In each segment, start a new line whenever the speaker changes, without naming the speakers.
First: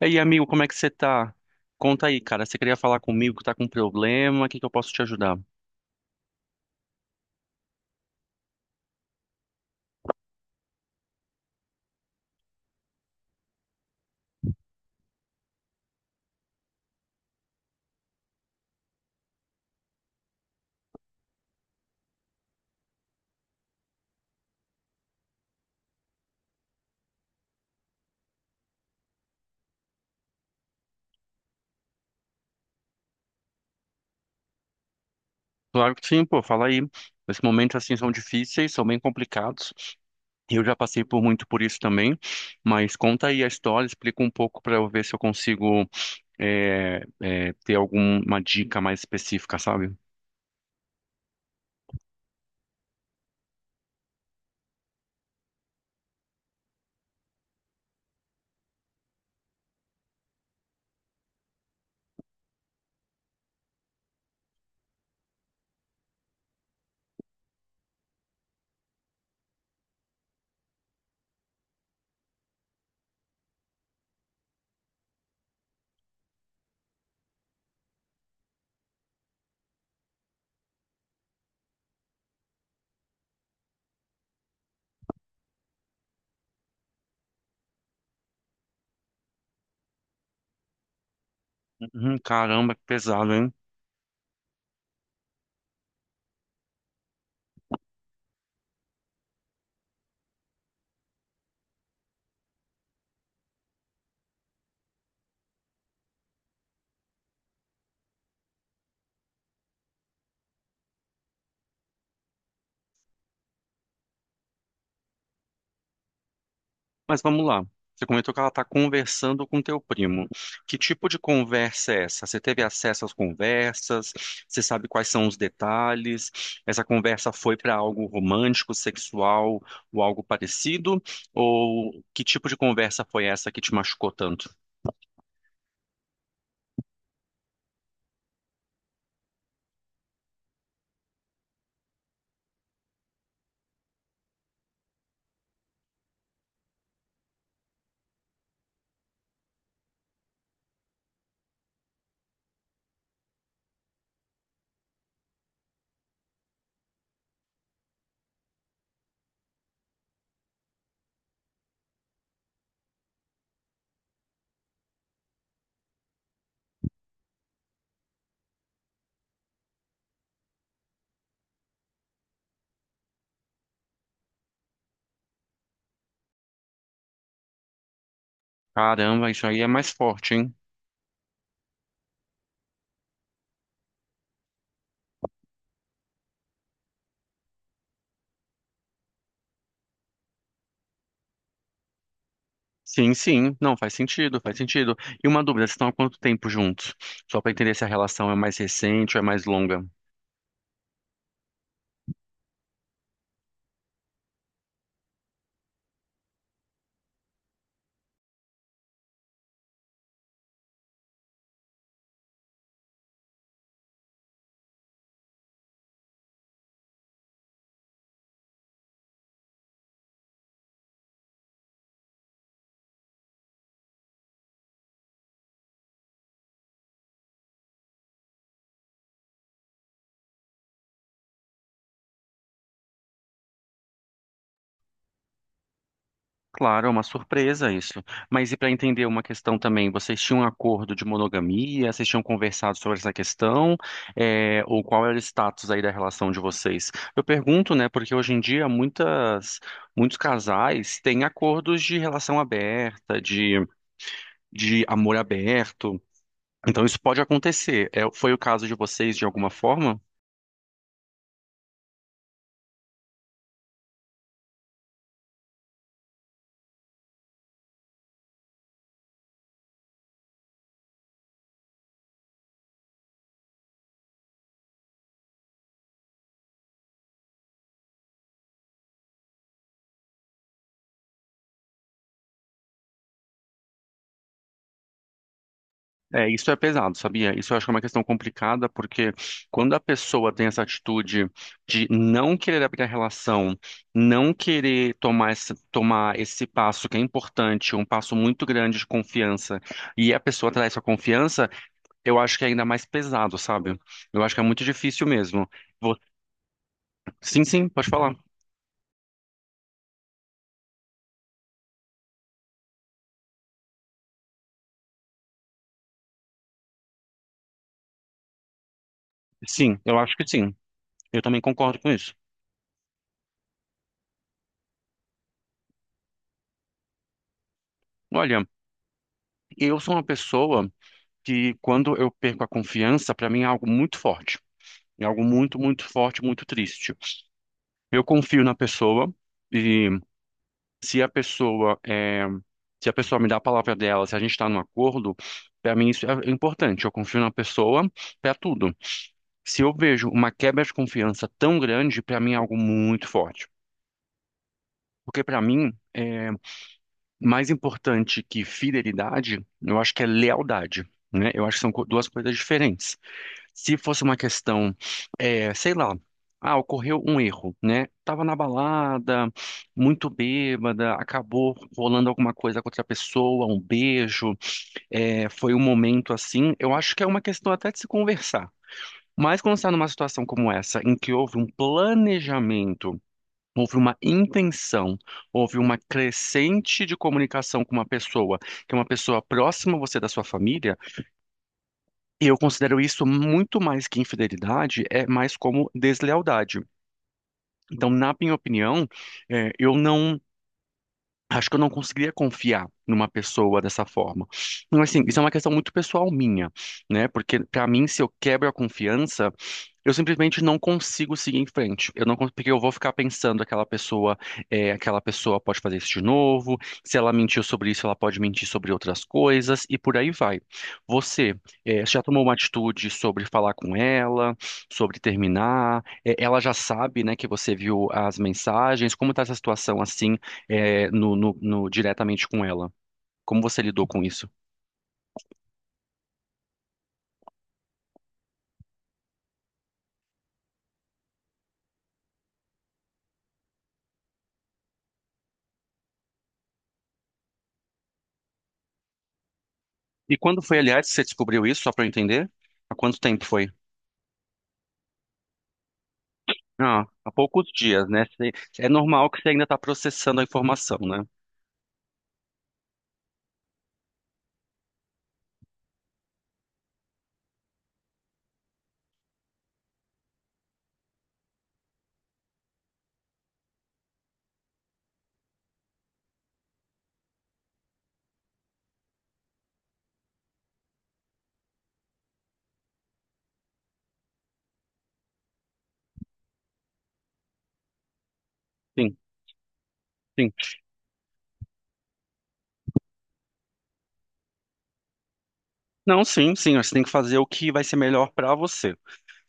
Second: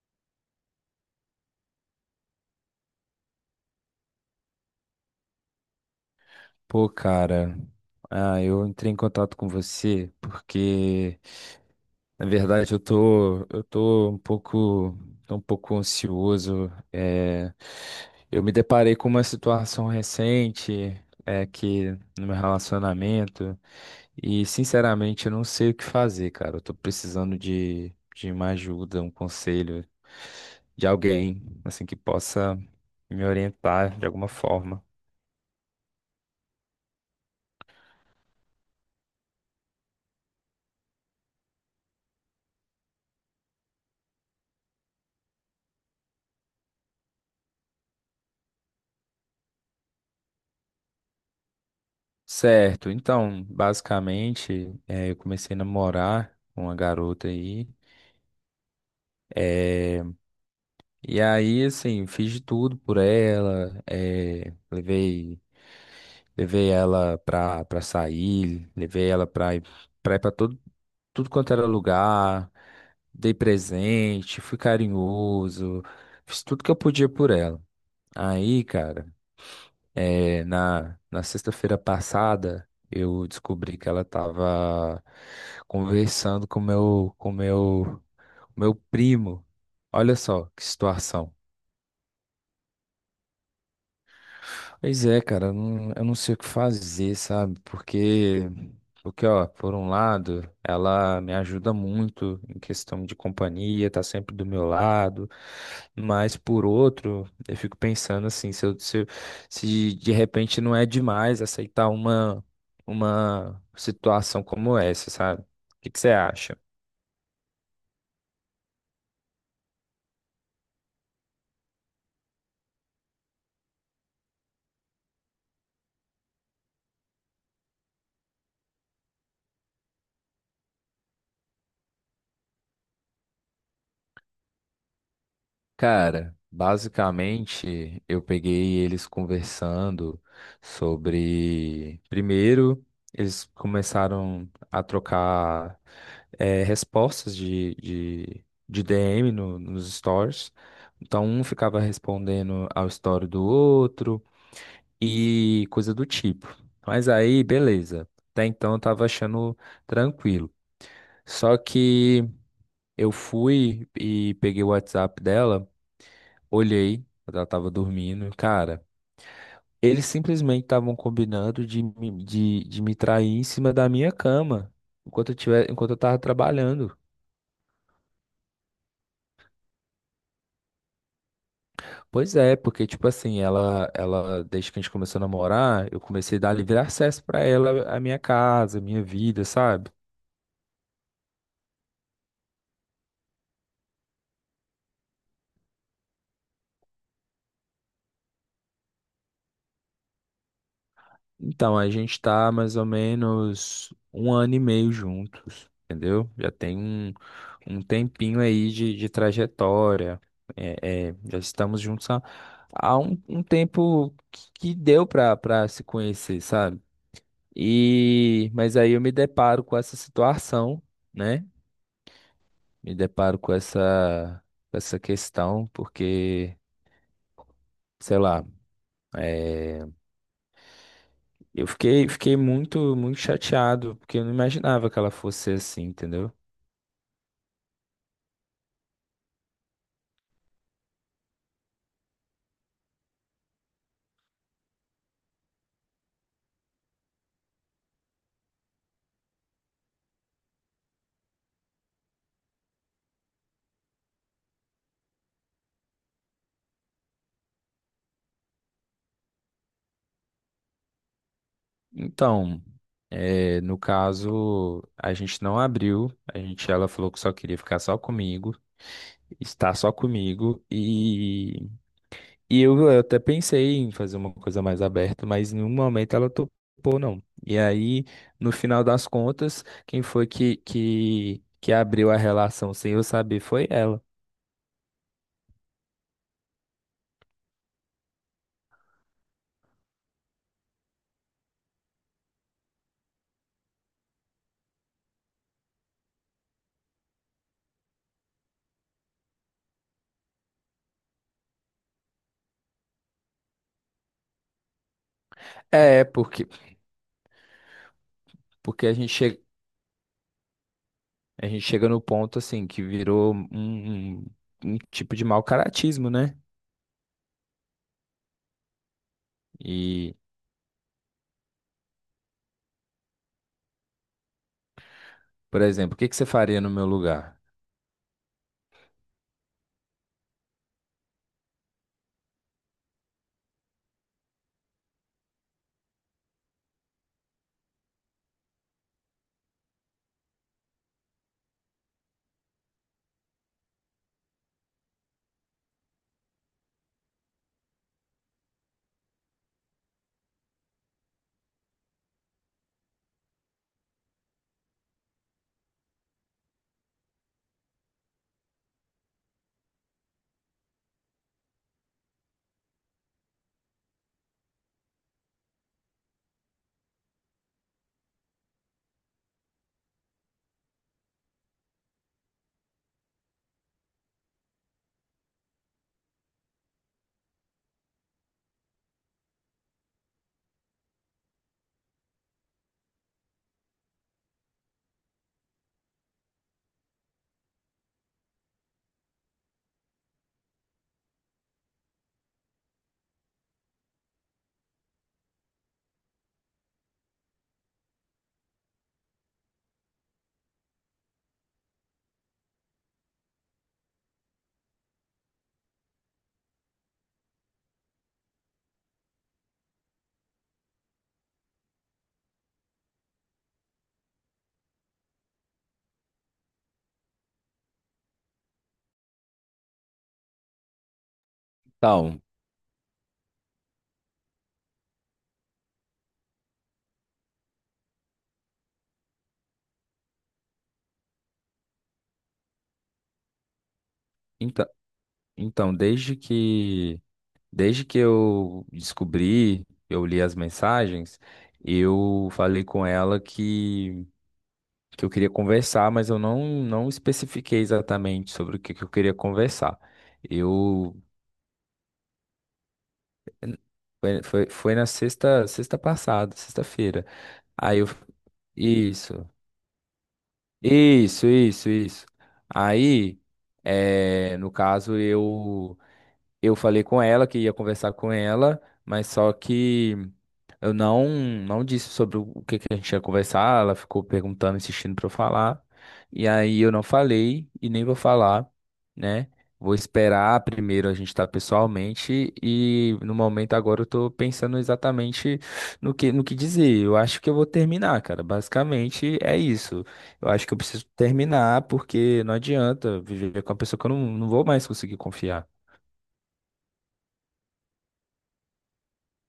E aí, amigo, como é que você tá? Conta aí, cara. Você queria falar comigo que tá com problema? O que que eu posso te ajudar?
Pô, cara, eu entrei em contato com você porque, na verdade, eu tô um pouco ansioso. Eu me deparei com uma situação recente, que no meu relacionamento e, sinceramente, eu não sei o que fazer, cara. Eu tô precisando de uma ajuda, um conselho de alguém, assim, que possa me orientar de alguma forma.
Claro que sim, pô, fala aí. Esses momentos assim são difíceis, são bem complicados. E eu já passei por muito por isso também. Mas conta aí a história, explica um pouco pra eu ver se eu consigo ter alguma dica mais específica, sabe?
Certo, então, basicamente, eu comecei a namorar com uma garota aí. eh, e aí, assim, fiz de tudo por ela. Levei ela pra sair, levei ela pra ir pra tudo quanto era lugar. Dei presente, fui carinhoso, fiz tudo que eu podia por ela. Aí, cara. É, na sexta-feira passada, eu descobri que ela estava conversando com meu primo. Olha só que situação.
Uhum, caramba, que pesado, hein?
Pois é, cara, eu não sei o que fazer, sabe? Porque, ó, por um lado, ela me ajuda muito em questão de companhia, tá sempre do meu lado, mas por outro, eu fico pensando assim, se de repente não é demais aceitar uma situação como essa, sabe? O que que você acha?
Mas vamos lá. Você comentou que ela está conversando com teu primo. Que tipo de conversa é essa? Você teve acesso às conversas? Você sabe quais são os detalhes? Essa conversa foi para algo romântico, sexual ou algo parecido? Ou que tipo de conversa foi essa que te machucou tanto?
Cara, basicamente eu peguei eles conversando sobre. Primeiro, eles começaram a trocar respostas de DM nos stories. Então, um ficava respondendo ao story do outro e coisa do tipo. Mas aí, beleza. Até então eu tava achando tranquilo. Só que. Eu fui e peguei o WhatsApp dela, olhei, ela tava dormindo, e, cara. Eles simplesmente estavam combinando de me trair em cima da minha cama, enquanto eu tava trabalhando.
Caramba, isso aí é mais forte, hein?
Pois é, porque, tipo assim, ela, desde que a gente começou a namorar, eu comecei a dar livre acesso pra ela, a minha casa, a minha vida, sabe?
Sim, sim. Não, faz sentido, faz sentido. E uma dúvida, vocês estão há quanto tempo juntos? Só para entender se a relação é mais recente ou é mais longa.
Então, a gente tá mais ou menos um ano e meio juntos, entendeu? Já tem um tempinho aí de trajetória. Já estamos juntos há um tempo que deu pra se conhecer, sabe? E, mas aí eu me deparo com essa situação, né? Me deparo com essa questão, porque, sei lá, é, fiquei muito, muito chateado, porque eu não imaginava que ela fosse assim, entendeu?
Claro, é uma surpresa isso. Mas e para entender uma questão também, vocês tinham um acordo de monogamia? Vocês tinham conversado sobre essa questão? É, ou qual era o status aí da relação de vocês? Eu pergunto, né, porque hoje em dia muitos casais têm acordos de relação aberta, de amor aberto. Então isso pode acontecer. É, foi o caso de vocês de alguma forma?
Então, no caso, a gente não abriu, a gente, ela falou que só queria ficar só comigo, estar só comigo, e, eu até pensei em fazer uma coisa mais aberta, mas em nenhum momento ela topou, não. E aí, no final das contas, quem foi que abriu a relação sem eu saber foi ela.
É, isso é pesado, sabia? Isso eu acho que é uma questão complicada, porque quando a pessoa tem essa atitude de não querer abrir a relação, não querer tomar tomar esse passo que é importante, um passo muito grande de confiança, e a pessoa traz essa confiança, eu acho que é ainda mais pesado, sabe? Eu acho que é muito difícil mesmo. Vou-
É,
Sim, sim, pode falar.
porque a gente chega no ponto, assim, que virou um um tipo de mau caratismo, né?
Sim, eu acho
E.
que sim. Eu também concordo com isso.
Por exemplo, o que que você faria no meu lugar?
Olha, eu sou uma pessoa que quando eu perco a confiança, para mim é algo muito forte. É algo muito, muito forte, muito triste. Eu confio na pessoa e se a pessoa é, se a pessoa me dá a palavra dela, se a gente está num acordo, para mim isso é importante. Eu confio na pessoa para tudo. Se eu vejo uma quebra de confiança tão grande, para mim é algo muito forte. Porque para mim é mais importante que fidelidade, eu acho que é lealdade, né? Eu acho que são duas coisas diferentes. Se fosse uma questão, sei lá, ocorreu um erro, né? Tava na balada, muito bêbada, acabou rolando alguma coisa com outra pessoa, um beijo, foi um momento assim. Eu acho que é uma questão até de se conversar. Mas quando está numa situação como essa, em que houve um planejamento, houve uma intenção, houve uma crescente de comunicação com uma pessoa, que é uma pessoa próxima a você da sua família. E eu considero isso muito mais que infidelidade, é mais como deslealdade. Então, na minha opinião, eu não. Acho que eu não conseguiria confiar numa pessoa dessa forma. Mas, assim, isso é uma questão muito pessoal minha, né? Porque, para mim, se eu quebro a confiança, eu simplesmente não consigo seguir em frente. Eu não cons- Porque eu vou ficar pensando aquela pessoa, aquela pessoa pode fazer isso de novo. Se ela mentiu sobre isso, ela pode mentir sobre outras coisas e por aí vai. Você, já
Então,
tomou uma atitude sobre falar com ela, sobre terminar? É, ela já sabe, né, que você viu as mensagens. Como está essa situação assim, diretamente com ela? Como você lidou com isso?
então, então, desde que eu descobri, eu li as mensagens, eu falei com ela que eu queria conversar, mas eu não, não especifiquei exatamente sobre o que eu queria conversar.
E quando foi, aliás, que
Eu
você descobriu isso, só para eu entender? Há quanto tempo foi?
foi, foi Foi na sexta passada,
Ah,
sexta-feira.
há poucos
Aí eu
dias, né? É normal
isso,
que você ainda está processando a informação, né?
isso, isso, Isso. Aí, no caso, eu falei com ela que ia conversar com ela, mas só que eu não não disse sobre o que que a gente ia conversar. Ela ficou perguntando, insistindo para eu falar. E aí eu não falei e nem vou falar, né? Vou esperar primeiro a gente estar pessoalmente e no momento agora eu tô pensando exatamente no que dizer. Eu acho que eu vou terminar, cara.
Sim,
Basicamente é isso. Eu
sim.
acho que eu preciso terminar porque não adianta viver com uma pessoa que eu não, não vou mais conseguir confiar.
Não, sim, sim. Você tem que fazer o que vai ser melhor para você.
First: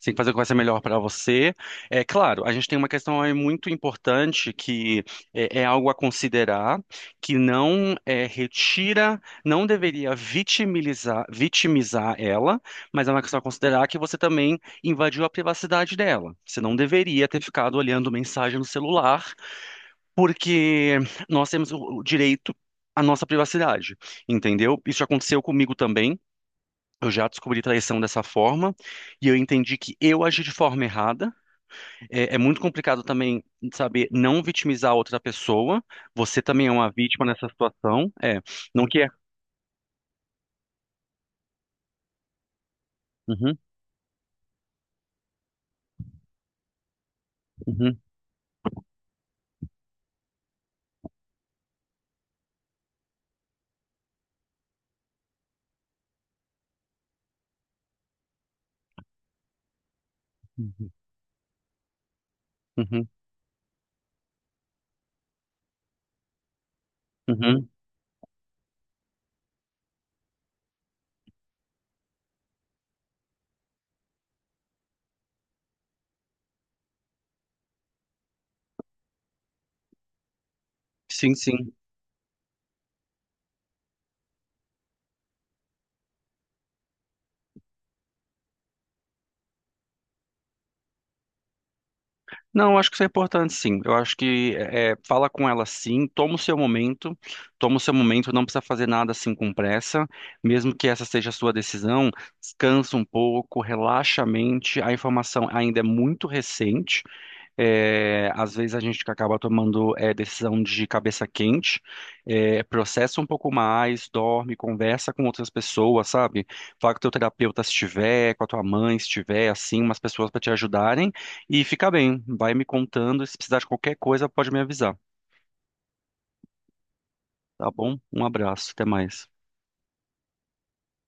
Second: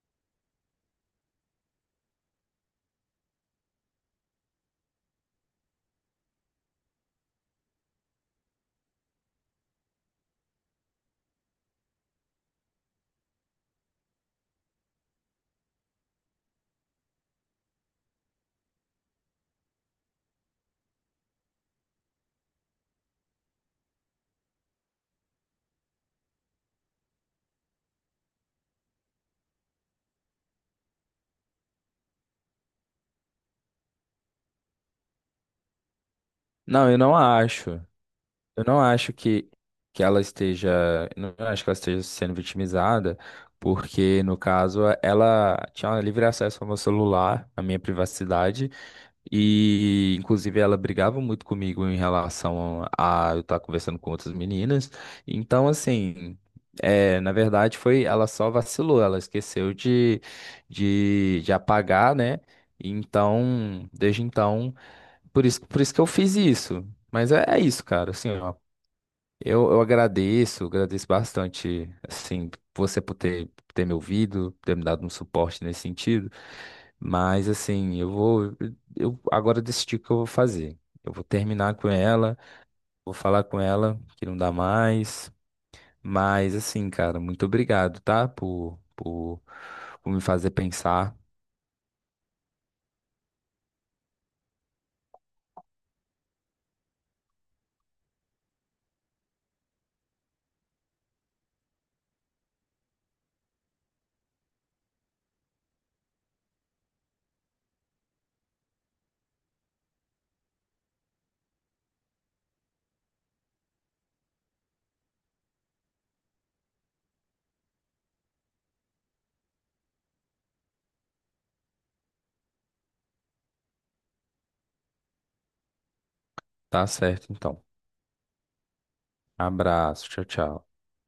Você tem que fazer o que vai ser melhor para você. É claro, a gente tem uma questão aí muito importante que é, é algo a considerar, que não é, retira, não deveria vitimilizar, vitimizar ela, mas é uma questão a considerar que você também invadiu a privacidade dela. Você não deveria ter ficado olhando mensagem no celular porque nós temos o direito à nossa privacidade, entendeu? Isso já aconteceu comigo também. Eu já descobri traição dessa forma e eu entendi que eu agi de forma errada. É, é muito complicado também saber não vitimizar a outra pessoa. Você também é
Não,
uma
eu não
vítima nessa
acho.
situação. É,
Eu não
não quer?
acho que, que ela esteja. Eu não acho que ela esteja sendo vitimizada,
Uhum,
porque, no caso, ela tinha um livre acesso ao meu celular, à minha
uhum,
privacidade, e, inclusive, ela brigava muito comigo em relação a eu estar conversando com outras meninas. Então, assim. É, na verdade, foi, ela só vacilou, ela esqueceu
uhum,
de apagar, né?
uhum,
Então, desde então. Por isso que eu fiz isso. Mas
uhum,
é, é
uhum.
isso, cara. Assim, ó, agradeço bastante, assim, você por ter me ouvido, ter me dado um suporte nesse sentido. Mas, assim, eu vou. Eu agora decidi o que eu vou fazer. Eu vou
Sim, sim.
terminar com ela, vou falar com ela que não dá mais. Mas, assim, cara, muito obrigado, tá? Por me fazer pensar.
Não, acho que isso é importante, sim. Eu acho que é, fala com ela, sim. Toma o seu momento, toma o seu momento. Não precisa fazer nada assim com pressa, mesmo que essa seja a sua decisão. Descansa um pouco, relaxa a mente. A informação ainda é muito recente, é, às vezes a gente acaba tomando é, decisão de cabeça quente, é, processa um pouco mais, dorme, conversa com outras pessoas, sabe? Fala com o teu terapeuta se tiver, com a tua mãe se tiver, assim, umas pessoas para te ajudarem e fica bem. Vai me contando, e se precisar de qualquer coisa, pode me avisar,
Tá certo, então.
tá bom? Um abraço, até mais.
Abraço, tchau, tchau.